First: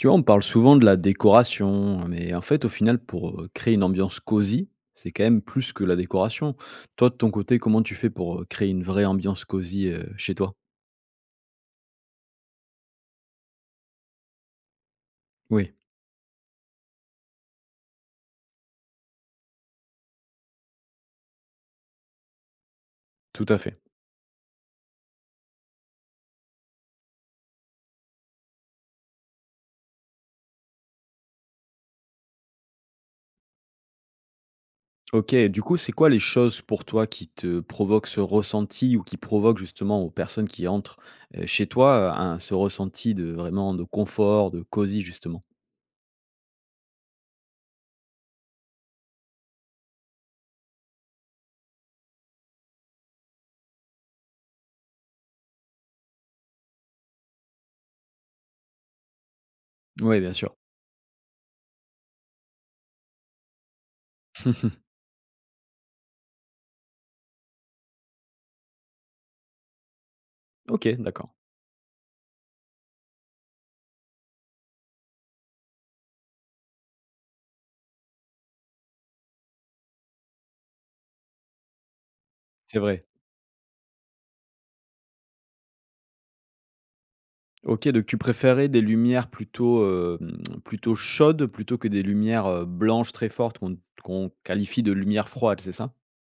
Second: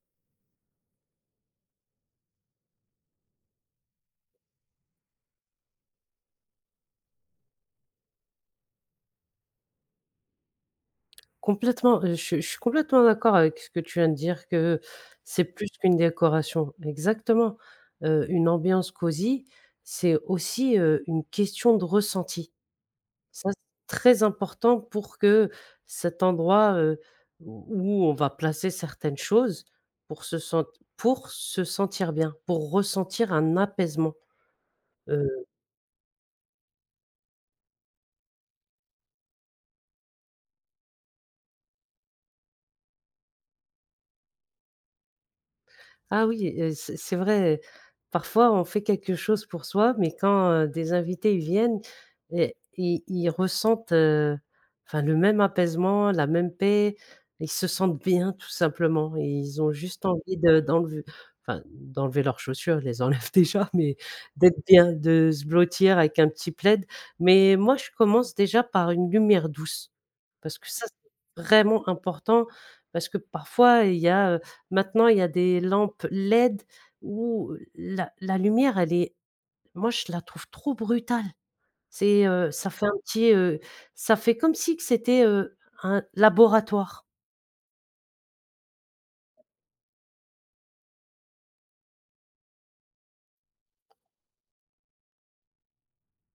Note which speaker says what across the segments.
Speaker 1: Tu vois, on parle souvent de la décoration, heu, mais en fait au final pour, heu, créer une ambiance cosy, c'est quand même plus que la décoration. Toi, de ton côté, comment tu fais pour, heu, créer une vraie ambiance cosy, heu, chez toi?
Speaker 2: Complètement, je suis je suis complètement d'accord avec ce que tu viens de dire, que c'est plus
Speaker 1: Oui.
Speaker 2: qu'une décoration. Exactement, heu, une ambiance cosy c'est aussi, heu, une question de ressenti.
Speaker 1: Tout
Speaker 2: Ça
Speaker 1: à fait.
Speaker 2: très important pour que cet endroit, heu, où on va placer certaines choses, pour se sente pour se sentir bien, pour ressentir un apaisement,
Speaker 1: OK.
Speaker 2: heu
Speaker 1: Du coup c'est quoi les choses pour toi qui te provoquent ce ressenti ou qui provoquent, justement, aux personnes qui entrent, heu, chez toi, un ce ressenti de, vraiment, de confort, de cosy justement?
Speaker 2: Ah oui, heu, c'est c'est vrai, parfois on fait quelque chose pour soi mais quand, heu, des invités ils viennent et ils ils ressentent, heu, enfin le même apaisement, la même paix, ils se sentent bien tout simplement et ils ont juste
Speaker 1: Oui bien
Speaker 2: envie
Speaker 1: sûr.
Speaker 2: de d'enlever, enfin d'enlever leurs chaussures, ils les enlèvent déjà mais d'être bien, de se blottir avec un petit plaid. Mais moi, je commence déjà par une lumière douce parce que ça
Speaker 1: OK, d'accord.
Speaker 2: c'est vraiment important parce que parfois il y a, heu, maintenant il y a des lampes LED où la la lumière elle est moi je la trouve trop brutale, c'est, heu, ça
Speaker 1: C'est
Speaker 2: fait un
Speaker 1: vrai.
Speaker 2: petit, heu, ça fait comme si que c'était, heu, un laboratoire.
Speaker 1: OK donc tu préférais des lumières plutôt, hem, plutôt chaudes plutôt que des lumières, heu, blanches très fortes qu'on te qu'on qualifie de lumière froide c'est ça?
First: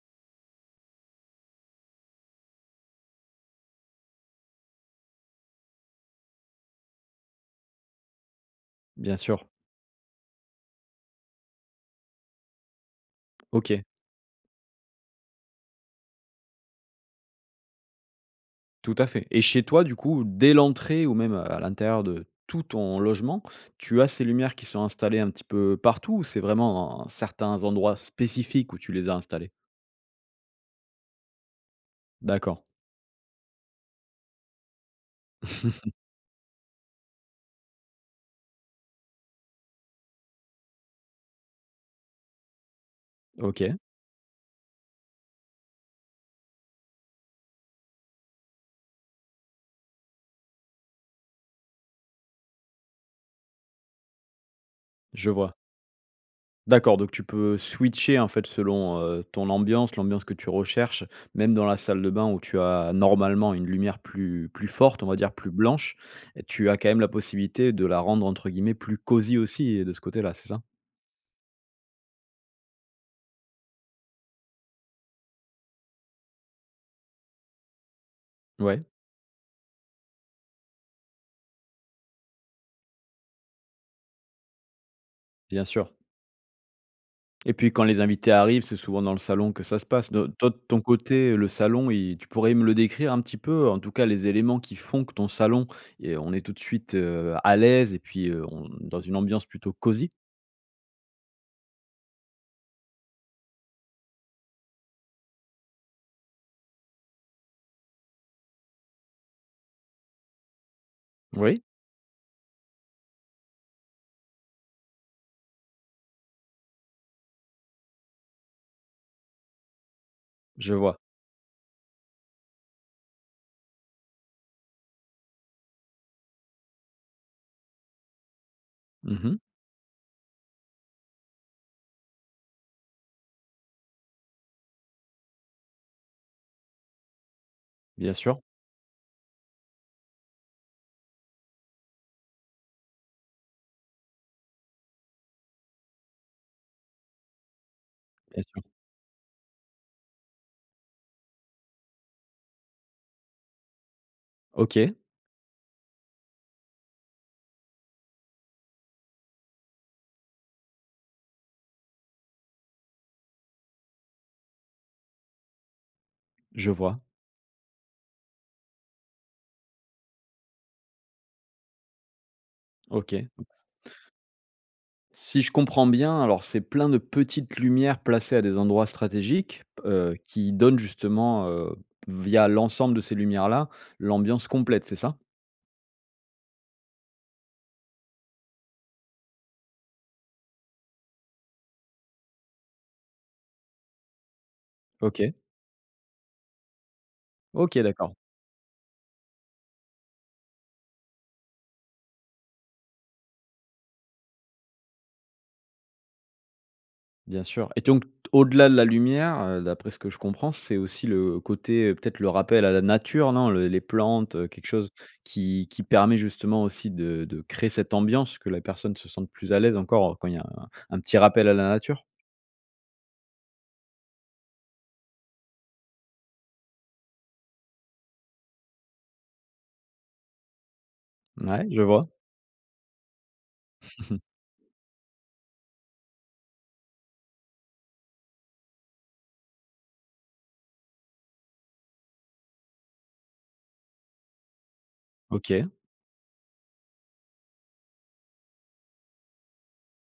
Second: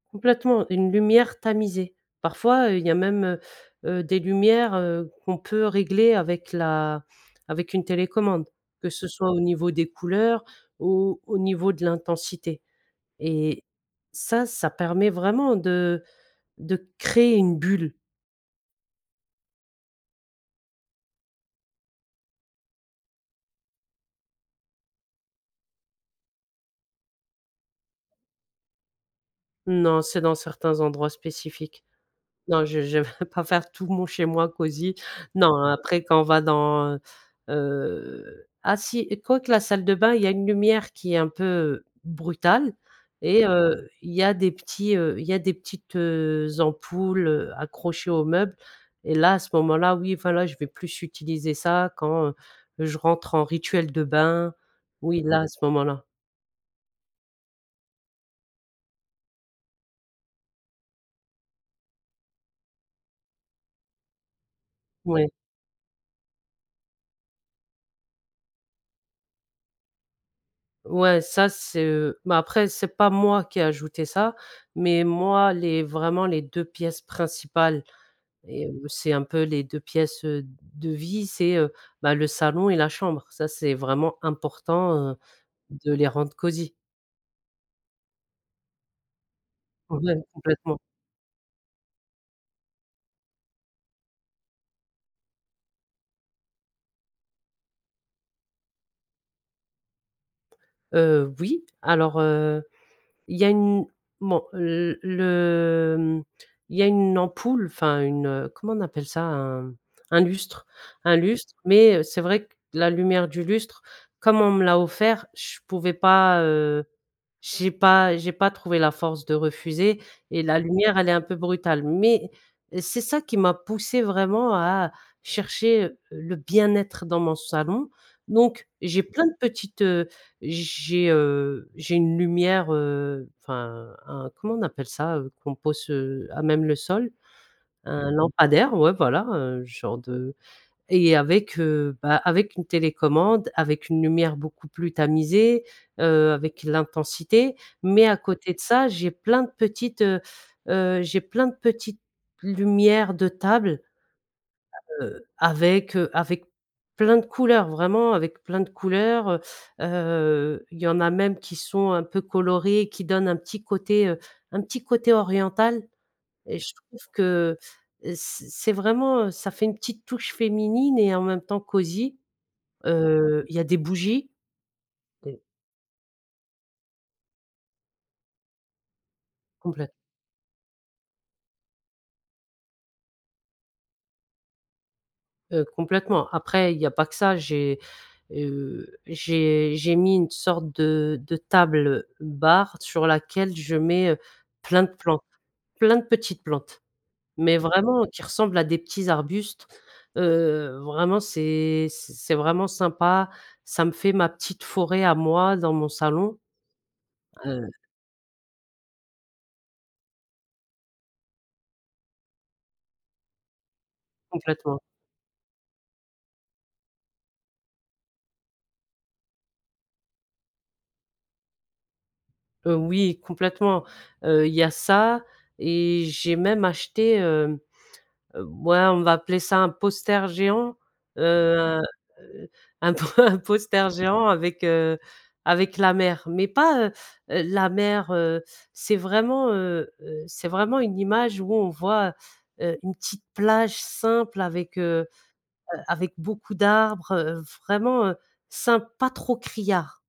Speaker 2: Complètement. Une lumière tamisée. Parfois, heu, il y a même, heu heu, des lumières, heu, qu'on peut régler avec la avec une télécommande, que ce
Speaker 1: Bien
Speaker 2: soit au
Speaker 1: sûr.
Speaker 2: niveau des couleurs ou au niveau de l'intensité et
Speaker 1: OK.
Speaker 2: ça, ça permet vraiment de de créer une bulle.
Speaker 1: Tout à fait et chez toi du coup dès l'entrée ou même, heu, à l'intérieur de tout ton logement, tu as ces lumières qui sont installées un petit peu partout ou c'est vraiment, heu, certains endroits spécifiques où tu les as installés?
Speaker 2: Non, c'est dans certains endroits spécifiques.
Speaker 1: D'accord.
Speaker 2: Non je je vais pas faire tout mon chez moi cosy. Non, après quand on va dans, heu heu, ah si, écoute, la salle de bain il y a une lumière qui est un peu brutale et
Speaker 1: OK.
Speaker 2: heu, il y a des petits, heu, il y a des petites, heu, ampoules, heu, accrochées au meuble et là, à ce moment-là, oui enfin, là, je vais plus utiliser ça quand je rentre en rituel de bain. Oui
Speaker 1: Je
Speaker 2: là, à
Speaker 1: vois.
Speaker 2: ce moment-là.
Speaker 1: D'accord donc tu peux switcher en fait selon, heu, ton ambiance, l'ambiance que tu recherches, même dans la salle de bain où tu as normalement une lumière plus plus forte, on va
Speaker 2: Ouais.
Speaker 1: dire plus blanche, tu as quand même la possibilité de là rendre entre guillemets «plus cosy aussi» et de ce côté-là, c'est ça?
Speaker 2: Ouais ça c'est, heu, mais après c'est pas moi qui ai ajouté ça mais moi les vraiment les 2 pièces principales et
Speaker 1: Ouais.
Speaker 2: heu, c'est un peu les 2 pièces, heu, de vie, c'est, heu, bah, le salon et la chambre, ça c'est vraiment important, heu,
Speaker 1: Bien sûr.
Speaker 2: de les rendre cosy.
Speaker 1: Et puis quand les invités arrivent, c'est souvent dans le salon que ça se passe.
Speaker 2: Ouais,
Speaker 1: De toi de
Speaker 2: complètement.
Speaker 1: ton côté le salon y tu pourrais me le décrire un petit peu? En tout cas les éléments qui font que ton salon et on est tout de suite, heu, à l'aise et puis, heu, on dans une ambiance plutôt cosy?
Speaker 2: Heu, oui, alors, heu, il y a une bon, heu, le mmh il y a une ampoule enfin une, heu, comment on appelle ça? Un un lustre un lustre
Speaker 1: Oui.
Speaker 2: mais, heu, c'est vrai que la lumière du lustre, comme on me l'a offert, je pouvais pas, heu, j'ai pas j'ai pas trouvé la force de refuser et la
Speaker 1: Je
Speaker 2: lumière
Speaker 1: vois.
Speaker 2: elle est un peu brutale, mais c'est ça qui m'a poussé vraiment à à chercher le bien-être dans mon salon, donc j'ai
Speaker 1: Mmh
Speaker 2: plein de
Speaker 1: mh.
Speaker 2: petites, heu, j'ai, heu, j'ai une lumière, heu, enfin un, comment on appelle ça? Heu, qu'on pose, heu, à même le sol, un
Speaker 1: Bien sûr.
Speaker 2: lampadaire, ouais, voilà, heu, genre de et avec, heu, bah, avec une télécommande, avec une lumière beaucoup plus tamisée, heu, avec l'intensité, mais à
Speaker 1: Bien
Speaker 2: côté de
Speaker 1: sûr.
Speaker 2: ça, j'ai plein de petites, heu heu, j'ai plein de petites lumières de table,
Speaker 1: OK.
Speaker 2: heu, avec, heu, avec plein de couleurs, vraiment avec plein de couleurs, heu heu, il y en a même qui sont un peu colorés qui donnent un petit côté, heu, un petit côté oriental et
Speaker 1: Je
Speaker 2: je trouve
Speaker 1: vois.
Speaker 2: que, heu, ce c'est vraiment, heu, ça fait une petite touche féminine et en même temps cosy,
Speaker 1: OK.
Speaker 2: heu, il y a des bougies. Des
Speaker 1: Si je comprends bien, alors, c'est plein de petites lumières placées à des endroits stratégiques,
Speaker 2: Complèt
Speaker 1: heu, qui donnent justement, heu, via l'ensemble de ces lumières-là, l'ambiance complète, c'est ça?
Speaker 2: heu, complètement, après il n'y a pas que ça j'ai, heu, j'ai j'ai mis une sorte de de table bar, sur laquelle je mets, heu, plein de plantes,
Speaker 1: OK.
Speaker 2: plein de petites plantes. Mais
Speaker 1: OK
Speaker 2: vraiment
Speaker 1: d'accord.
Speaker 2: qui ressemblent à des petits arbustes, heu, vraiment c'est c'est vraiment sympa, ça me fait ma petite forêt à moi, dans mon salon,
Speaker 1: Bien
Speaker 2: heu
Speaker 1: sûr et donc au-delà de la lumière, heu, d'après ce que je comprends, c'est aussi le côté, peut-être, le rappel à la nature non? Le les plantes, heu, quelque
Speaker 2: Complètement.
Speaker 1: chose qui qui permet justement aussi de de créer cette ambiance, que la personne se sente plus à l'aise encore, quand il y a un un petit rappel à la nature?
Speaker 2: Heu, oui complètement, heu, il y a ça et j'ai même acheté, hem, heu, ouais on va appeler ça un poster géant, heu,
Speaker 1: Mouais,
Speaker 2: un,
Speaker 1: je vois.
Speaker 2: heu, un po un poster géant avec, heu, avec la mer mais pas, heu heu, la mer, heu, c'est vraiment, heu heu ,c'est vraiment une image où on voit, heu, une petite plage simple avec, heu
Speaker 1: OK.
Speaker 2: heu, avec beaucoup d'arbres, heu, vraiment, heu, simple, pas trop criard.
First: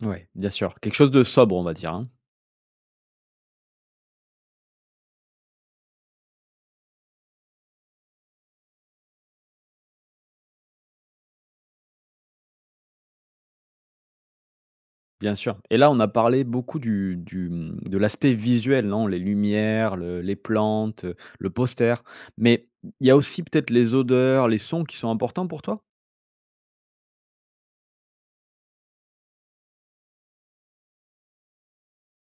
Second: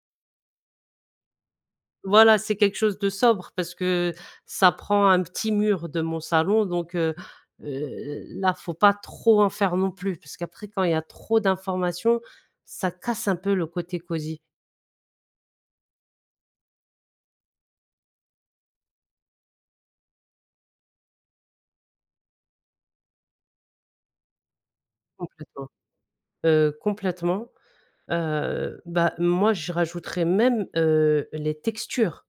Speaker 1: Ouais, bien sûr, quelque chose de sobre, on va dire hein?
Speaker 2: Voilà c'est quelque chose de sobre, parce que ça prend un petit mur de mon salon donc, heu heu heu, là faut pas trop en faire non plus, parce qu'après quand il y a trop d'informations, ça casse un peu le côté cosy.
Speaker 1: Bien sûr et là on a parlé beaucoup du du, mmh, de l'aspect visuel non? Les lumières le les plantes, heu, le poster mais il y a aussi peut-être les odeurs, les sons qui sont importants pour
Speaker 2: Complètement,
Speaker 1: toi?
Speaker 2: heu, complètement, heu, bah moi je rajouterais même, heu, les textures.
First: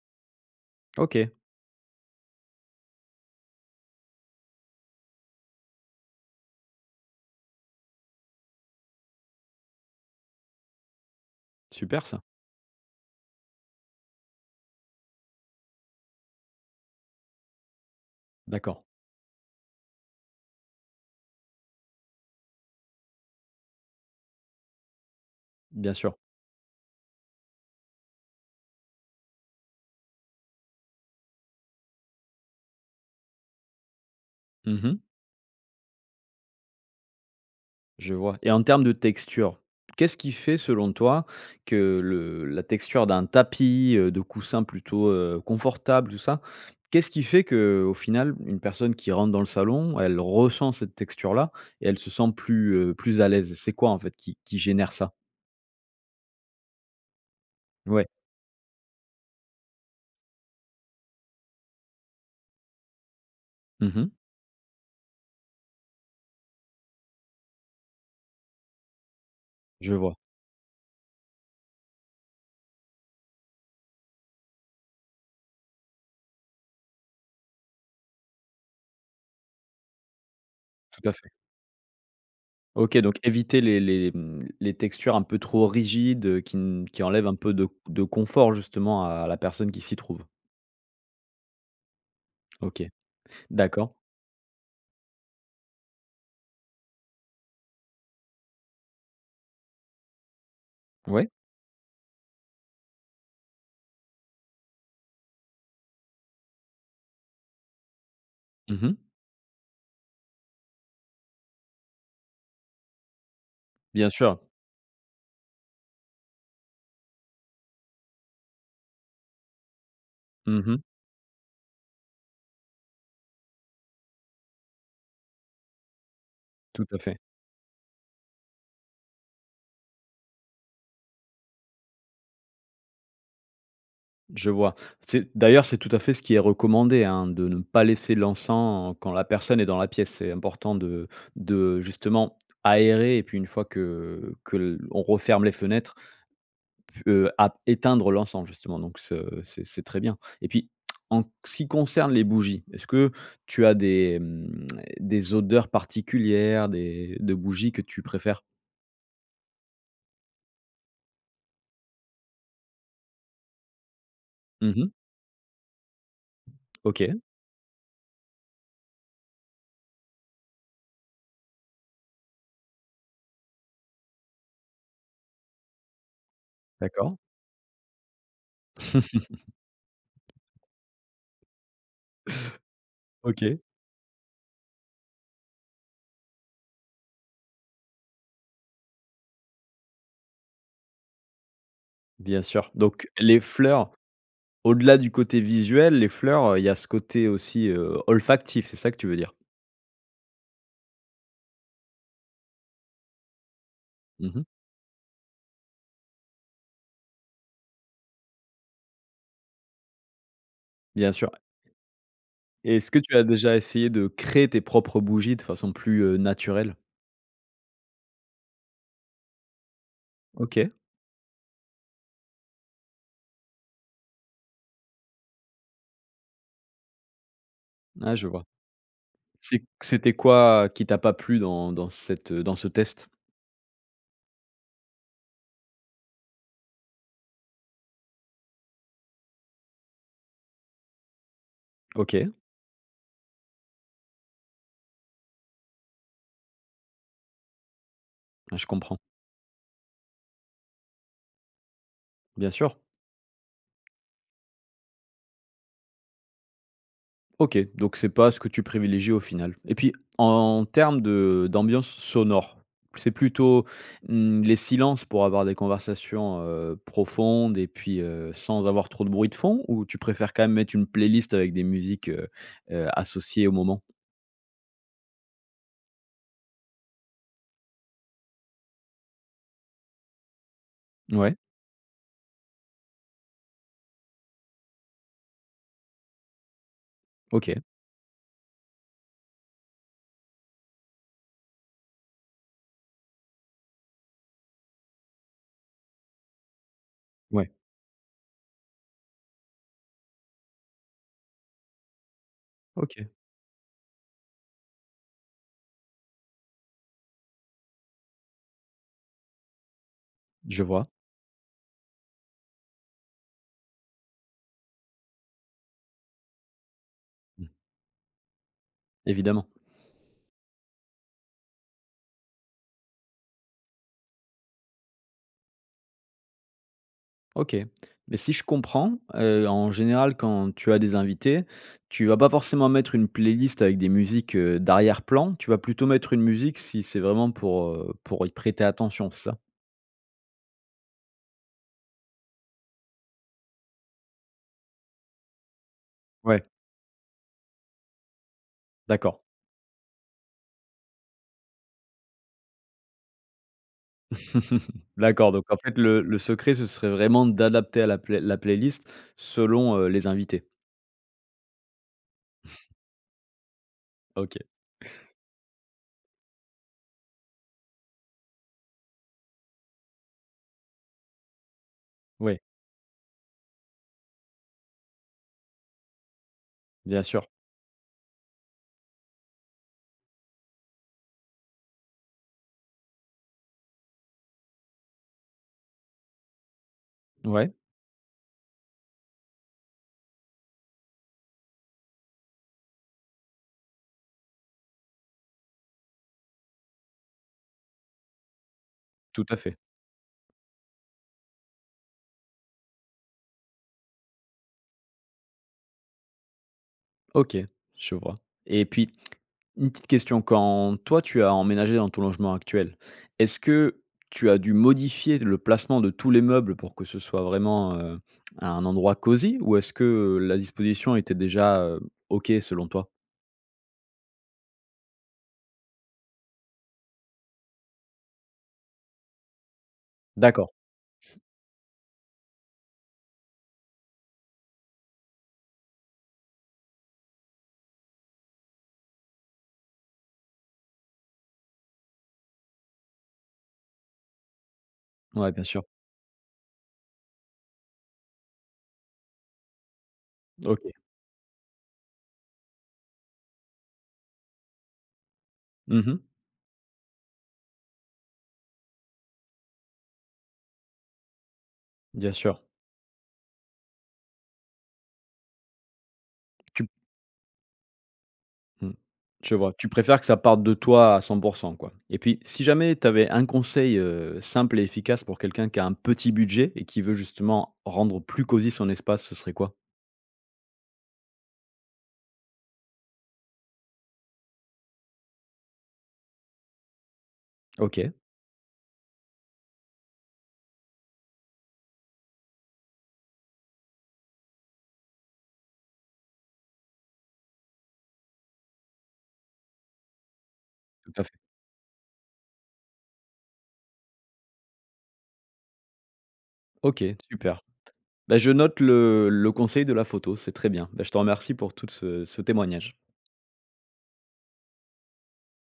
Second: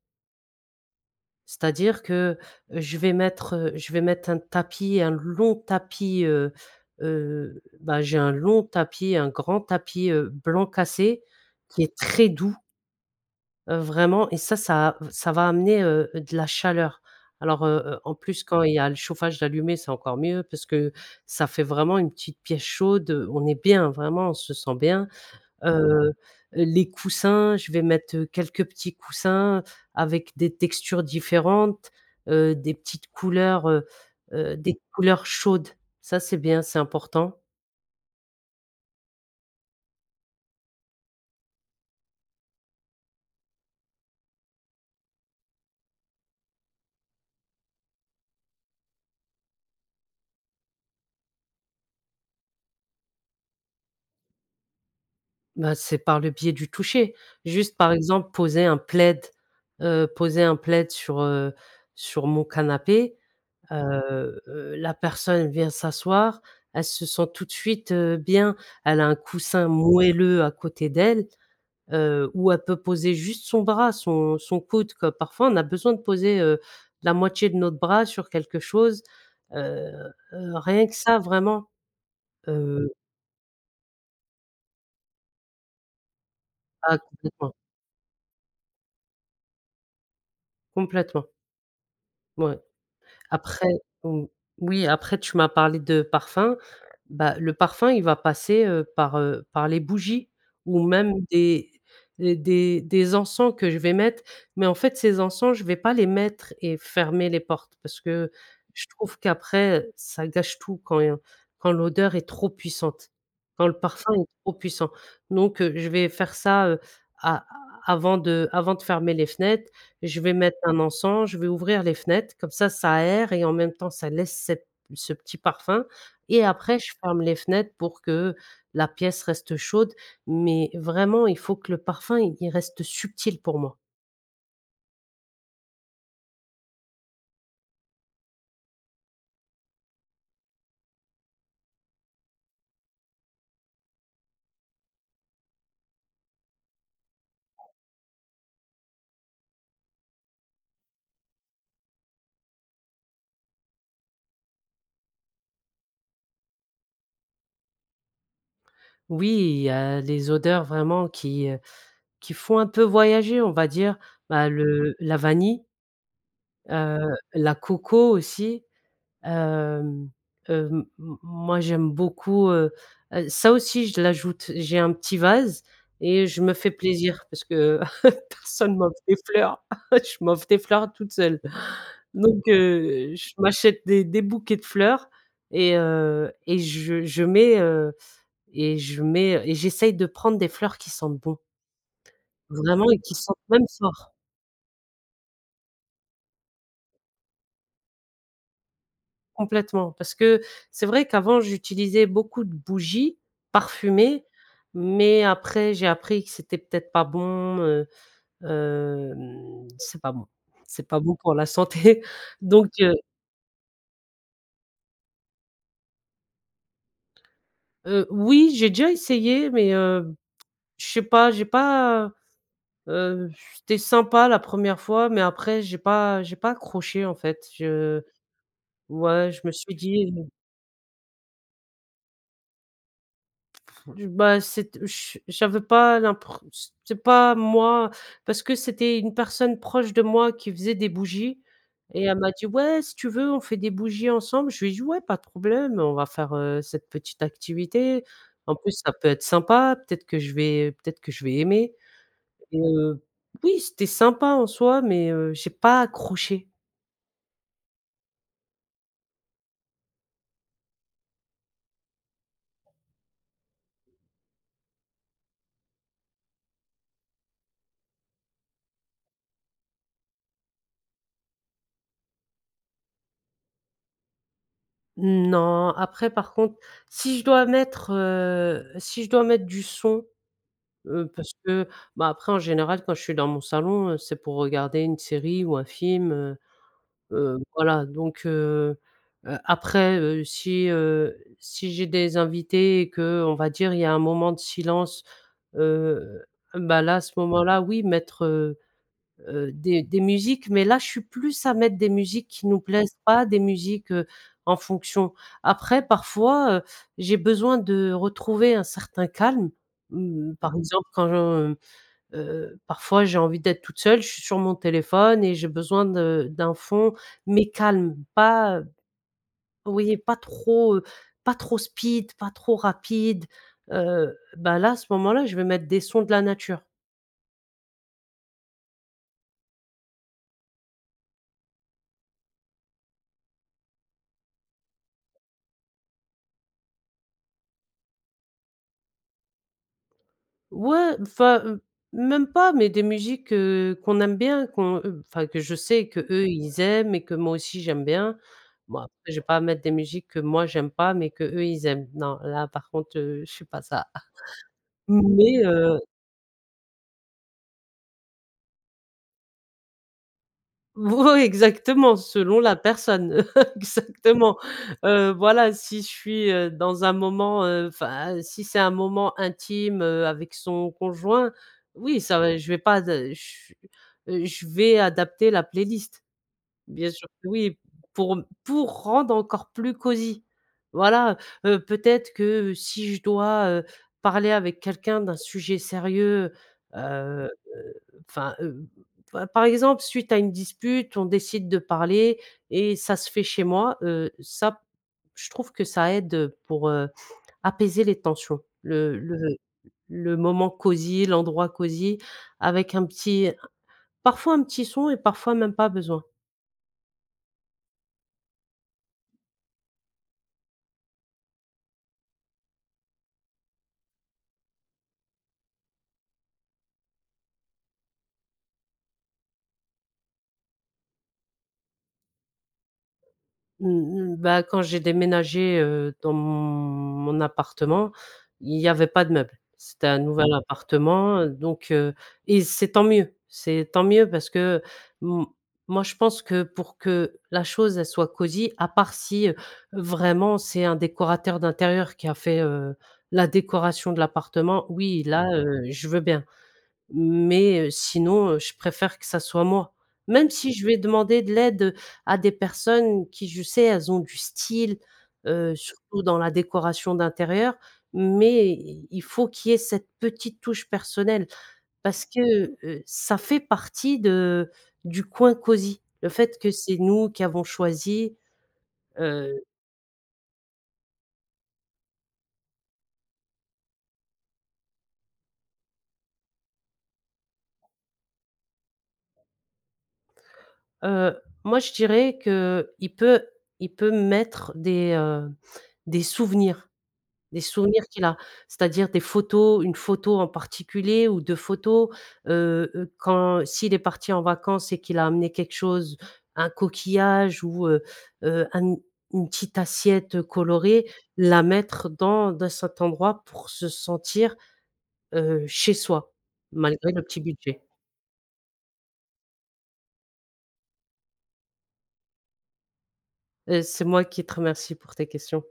Speaker 1: OK.
Speaker 2: C'est-à-dire que, heu, je vais mettre, heu, je vais mettre un tapis un long tapis, heu heu, bah j'ai un long tapis, un grand tapis, heu, blanc cassé qui est
Speaker 1: Super ça.
Speaker 2: très doux. Heu, vraiment et ça ça v ça va amener, heu, de la chaleur alors, heu heu, en plus quand il y
Speaker 1: D'accord.
Speaker 2: a le chauffage d'allumé c'est encore mieux, parce que ça fait vraiment une petite pièce chaude, heu, on est bien vraiment, on se sent bien, heu
Speaker 1: Bien
Speaker 2: heu,
Speaker 1: sûr.
Speaker 2: les coussins je vais mettre, heu, quelques petits coussins avec des textures différentes, heu, des petites couleurs, heu heu, des
Speaker 1: Mmh mh.
Speaker 2: couleurs chaudes, ça c'est bien c'est important.
Speaker 1: Je vois et en termes de texture. Qu'est-ce qui fait selon toi que le la texture d'un tapis, heu, de coussins plutôt, heu, confortable tout ça, qu'est ce qui fait que au final une personne qui rentre dans le salon, elle ressent cette texture là et elle se sent plus, heu, plus à l'aise c'est quoi en fait qui qui génère ça?
Speaker 2: Ben c'est par le biais du toucher, juste par
Speaker 1: Ouais.
Speaker 2: exemple, poser un plaid, heu, poser un plaid sur, heu, sur mon canapé,
Speaker 1: Mmh mh.
Speaker 2: heu heu, la personne vient s'asseoir, elle se sent tout de suite, heu, bien. Elle a un coussin
Speaker 1: Je vois.
Speaker 2: moelleux à côté d'elle, heu, où elle peut poser juste son bras, son son coude, que parfois on a besoin de poser, heu, la moitié de notre bras sur quelque chose, heu heu, rien que
Speaker 1: Tout à
Speaker 2: ça
Speaker 1: fait.
Speaker 2: vraiment, heu
Speaker 1: OK, donc éviter les les, mmh, les textures un peu trop rigides, heu, qui n
Speaker 2: Ah
Speaker 1: qui enlèvent un
Speaker 2: complètement.
Speaker 1: peu de de confort justement à la personne qui s'y trouve?
Speaker 2: Complètement. Ouais
Speaker 1: OK,
Speaker 2: après
Speaker 1: d'accord.
Speaker 2: mmh, oui, après tu m'as parlé de parfum, bah, le parfum il va passer, heu, par, heu, par les bougies ou même
Speaker 1: Oui.
Speaker 2: des d des des encens que je vais mettre. Mais en fait, ces encens je vais pas les mettre et fermer les portes, parce que
Speaker 1: Mmh
Speaker 2: je
Speaker 1: mh.
Speaker 2: trouve qu'après, heu, ça gâche tout quand quand l'odeur est trop puissante, quand le
Speaker 1: Bien
Speaker 2: parfum est
Speaker 1: sûr.
Speaker 2: trop puissant. Donc, heu, je vais faire ça, heu, a avant de avant de fermer les fenêtres et je vais mettre
Speaker 1: Mmh
Speaker 2: un
Speaker 1: mh.
Speaker 2: encens, je vais ouvrir les fenêtres comme ça, ça aère et en même temps ça laisse cette ce petit parfum et après
Speaker 1: Tout
Speaker 2: je
Speaker 1: à fait.
Speaker 2: ferme les fenêtres pour que la pièce reste chaude. Mais vraiment il faut que le parfum il il reste subtil pour moi.
Speaker 1: Je vois, c'est d'ailleurs, c'est tout à fait ce qui est recommandé hein, de ne pas laisser l'encens quand la personne est dans la pièce. C'est important de de justement aérer et puis une fois que que l'on referme les fenêtres, p heu, éteindre l'encens justement donc ce c'est c'est très bien et puis, en ce qui concerne les bougies, est-ce que tu as des mmh des odeurs particulières des de bougies que tu préfères?
Speaker 2: Oui, il y a les odeurs vraiment qui, heu, qui font un peu voyager on va dire, bah
Speaker 1: Mmh mh.
Speaker 2: le la vanille, heu,
Speaker 1: OK.
Speaker 2: la coco aussi, hem hem, m moi j'aime beaucoup, heu heu, ça aussi je l'ajoute, j'ai un petit vase et je me fais
Speaker 1: D'accord.
Speaker 2: plaisir parce que, personne ne m'offre des fleurs. Je m'offre des fleurs toute seule. Donc, heu, je
Speaker 1: OK.
Speaker 2: m'achète des des bouquets de fleurs et heu et je je mets, heu et je mets, heu et j'essaye de prendre des fleurs qui sentent bons.
Speaker 1: Bien sûr.
Speaker 2: Vraiment et
Speaker 1: Donc
Speaker 2: qui sentent
Speaker 1: les
Speaker 2: même
Speaker 1: fleurs
Speaker 2: fort.
Speaker 1: au-delà du côté visuel, les fleurs, heu, il y a ce côté aussi, heu, olfactif, c'est ça que tu veux dire?
Speaker 2: Complètement, parce que c'est vrai qu'avant j'utilisais beaucoup de bougies parfumées
Speaker 1: Mmh mh.
Speaker 2: mais après j'ai appris que c'était peut-être pas bon, heu, hem c'est pas bon c'est pas
Speaker 1: Bien
Speaker 2: bon
Speaker 1: sûr
Speaker 2: pour
Speaker 1: ouais.
Speaker 2: la santé donc,
Speaker 1: Et est-ce
Speaker 2: heu
Speaker 1: que tu as déjà essayé de créer tes propres bougies de façon plus, heu, naturelle?
Speaker 2: Heu, oui j'ai déjà essayé mais, heu,
Speaker 1: OK.
Speaker 2: je sais pas j'ai pas, heu, j c'était sympa la 1re fois mais après j'ai pas j'ai pas accroché en fait je
Speaker 1: Ah je vois.
Speaker 2: ouais je me
Speaker 1: C'est
Speaker 2: suis dit
Speaker 1: c'était
Speaker 2: mmh
Speaker 1: quoi qui t'a pas plu dans dans cette, heu, dans ce test?
Speaker 2: Pff, du bah, c'est te chu j'avais pas l'impreu c'est pas moi, parce que c'était une personne proche de moi qui faisait des bougies et elle m'a
Speaker 1: OK.
Speaker 2: dit: «Ouais si tu veux on fait des bougies ensemble». Je lui ai dit «Ouais pas de problème. On va faire, heu, cette petite activité. En
Speaker 1: Ah, je
Speaker 2: plus ça
Speaker 1: comprends.
Speaker 2: peut être sympa peut-être que je vais peut-être que je vais aimer»
Speaker 1: Bien
Speaker 2: et
Speaker 1: sûr.
Speaker 2: heu, oui c'était sympa en soi mais, heu, j'ai pas accroché.
Speaker 1: OK, donc c'est pas ce que tu privilégie au final et puis en termes de d'ambiance sonore. C'est plutôt, mmh, les silences pour avoir des conversations, heu, profondes et puis, heu, sans avoir trop de bruit de fond? Ou tu préfères quand même mettre une playlist avec des musiques, heu heu, associées au moment?
Speaker 2: Mmh non, après par contre, si je dois mettre, heu si je dois mettre du son, heu, parce
Speaker 1: Mouais.
Speaker 2: que, bah, après en général quand je suis dans mon salon, heu, c'est pour regarder une série ou un film, heu, hem,
Speaker 1: OK.
Speaker 2: voilà. Donc, heu heu, après, heu, si, heu, si j'ai des invités et que on va dire il y a un moment de silence, heu, bah, là, à ce
Speaker 1: Ouais.
Speaker 2: moment-là oui, mettre, heu heu, des des musiques mais là je suis plus à mettre des musiques qui nous plaisent,
Speaker 1: OK.
Speaker 2: pas des musiques, heu, en fonction. Après parfois, heu, j'ai besoin de retrouver un certain calme, mmh, par
Speaker 1: Je vois.
Speaker 2: exemple quand, mmh, heu, parfois j'ai envie d'être toute seule, je suis sur mon téléphone et j'ai besoin de d'un fond
Speaker 1: Mmh.
Speaker 2: mais calme, pas
Speaker 1: Évidemment.
Speaker 2: oui pas trop, heu, pas trop speed ,pas trop rapide, heu, bah là, à ce moment-là, je vais mettre des sons de la nature.
Speaker 1: OK, mais si je comprends, heu, en général quand tu as des invités, tu vas pas forcément mettre une playlist avec des musiques, heu, d'arrière-plan, tu vas plutôt mettre une musique si c'est vraiment pour, heu, pour y prêter attention, c'est ça?
Speaker 2: Ouais m enfin, même pas mais des musiques, heu, qu'on aime bien qu'on enfin, que je sais qu'eux
Speaker 1: Ouais.
Speaker 2: ils aiment et que moi aussi j'aime bien. Bon après je
Speaker 1: D'accord.
Speaker 2: vais pas mettre des musiques que moi j'aime pas, mais qu'eux ils aiment, non là, par contre, heu, je fais pas ça
Speaker 1: D'accord,
Speaker 2: mais,
Speaker 1: donc en fait
Speaker 2: heu
Speaker 1: le le secret, ce serait vraiment d'adapter à la play la playlist selon, heu, les invités?
Speaker 2: Moui, exactement selon la personne exactement,
Speaker 1: OK.
Speaker 2: heu, voilà si je suis, heu, dans un moment, heu, enfin, si c'est un moment intime, heu, avec son conjoint, oui ça va
Speaker 1: Oui.
Speaker 2: je vais pas de ch je vais adapter la playlist, bien
Speaker 1: Bien
Speaker 2: sûr
Speaker 1: sûr.
Speaker 2: que oui, pour pour rendre encore plus cosy voilà, heu, peut-être que si je dois, heu, parler avec quelqu'un d'un sujet sérieux, heu heu
Speaker 1: Ouais.
Speaker 2: heu, enfin, heu, pa par exemple, suite à une dispute on décide de parler et ça se fait chez moi, heu, ça, je trouve que ça aide, heu, pour, heu, apaiser les tensions, le le
Speaker 1: Tout à fait.
Speaker 2: le moment cosy l'endroit cosy, avec un petit parfois un petit son et parfois même pas besoin.
Speaker 1: OK. Je vois et puis, une petite question. Quand toi tu as emménagé dans ton logement actuel, est-ce que tu as dû modifier le placement de tous les meubles pour que ce soit vraiment, heu, un endroit cosy? Ou est-ce que, heu, la disposition était déjà, heu, OK, selon toi?
Speaker 2: Mmh mh. Bah, quand j'ai déménagé, heu, dans mon appartement, il y avait pas de meuble. C'était un nouvel
Speaker 1: D'accord.
Speaker 2: appartement, heu, donc, heu et c'est tant mieux. C'est tant mieux parce que m moi, je pense que, pour que la chose, elle soit cosy à part si, heu, vraiment c'est un décorateur d'intérieur qui a fait, heu, la décoration de l'appartement, oui, là,
Speaker 1: Ouais. Bien
Speaker 2: heu,
Speaker 1: sûr.
Speaker 2: je veux bien. Mais, heu, sinon, heu, je préfère que ça soit moi. Même si, je
Speaker 1: OK.
Speaker 2: vais demander de l'aide, heu, à des personnes qui, je sais, elles ont du style, heu,
Speaker 1: Mmh
Speaker 2: surtout
Speaker 1: mh.
Speaker 2: dans la décoration d'intérieur. Mais, i il faut qu'il y ait cette petite touche personnelle. Parce
Speaker 1: Bien
Speaker 2: que,
Speaker 1: sûr.
Speaker 2: heu, ça fait partie de du coin cosy, le fait que
Speaker 1: Tu p
Speaker 2: c'est nous qui avons choisi,
Speaker 1: Mmh, je
Speaker 2: heu
Speaker 1: vois. Tu préfères que ça parte de toi à 100 % quoi et puis, si jamais, tu avais un conseil, heu, simple et efficace pour quelqu'un qui a un petit budget et qui veut, justement, rendre plus cosy son espace, ce serait quoi?
Speaker 2: Heu, moi, je dirais qu'il peut il peut mettre des, hem, des souvenirs des souvenirs
Speaker 1: OK.
Speaker 2: qu'il a, c'est-à-dire des photos, une photo en particulier ou 2 photos, heu heu, quand s'il est parti en vacances et qu'il a amené quelque chose, un coquillage ou, heu heu, un n une petite assiette colorée,
Speaker 1: Tout à fait.
Speaker 2: la mettre dans dans cet endroit pour se sentir, heu, chez soi,
Speaker 1: OK,
Speaker 2: malgré le petit
Speaker 1: super.
Speaker 2: budget.
Speaker 1: Bah, je note le le conseil de la photo, c'est très bien. Bah, je te remercie pour toute ce ce témoignage.
Speaker 2: Heu, c'est moi qui te remercie pour tes questions.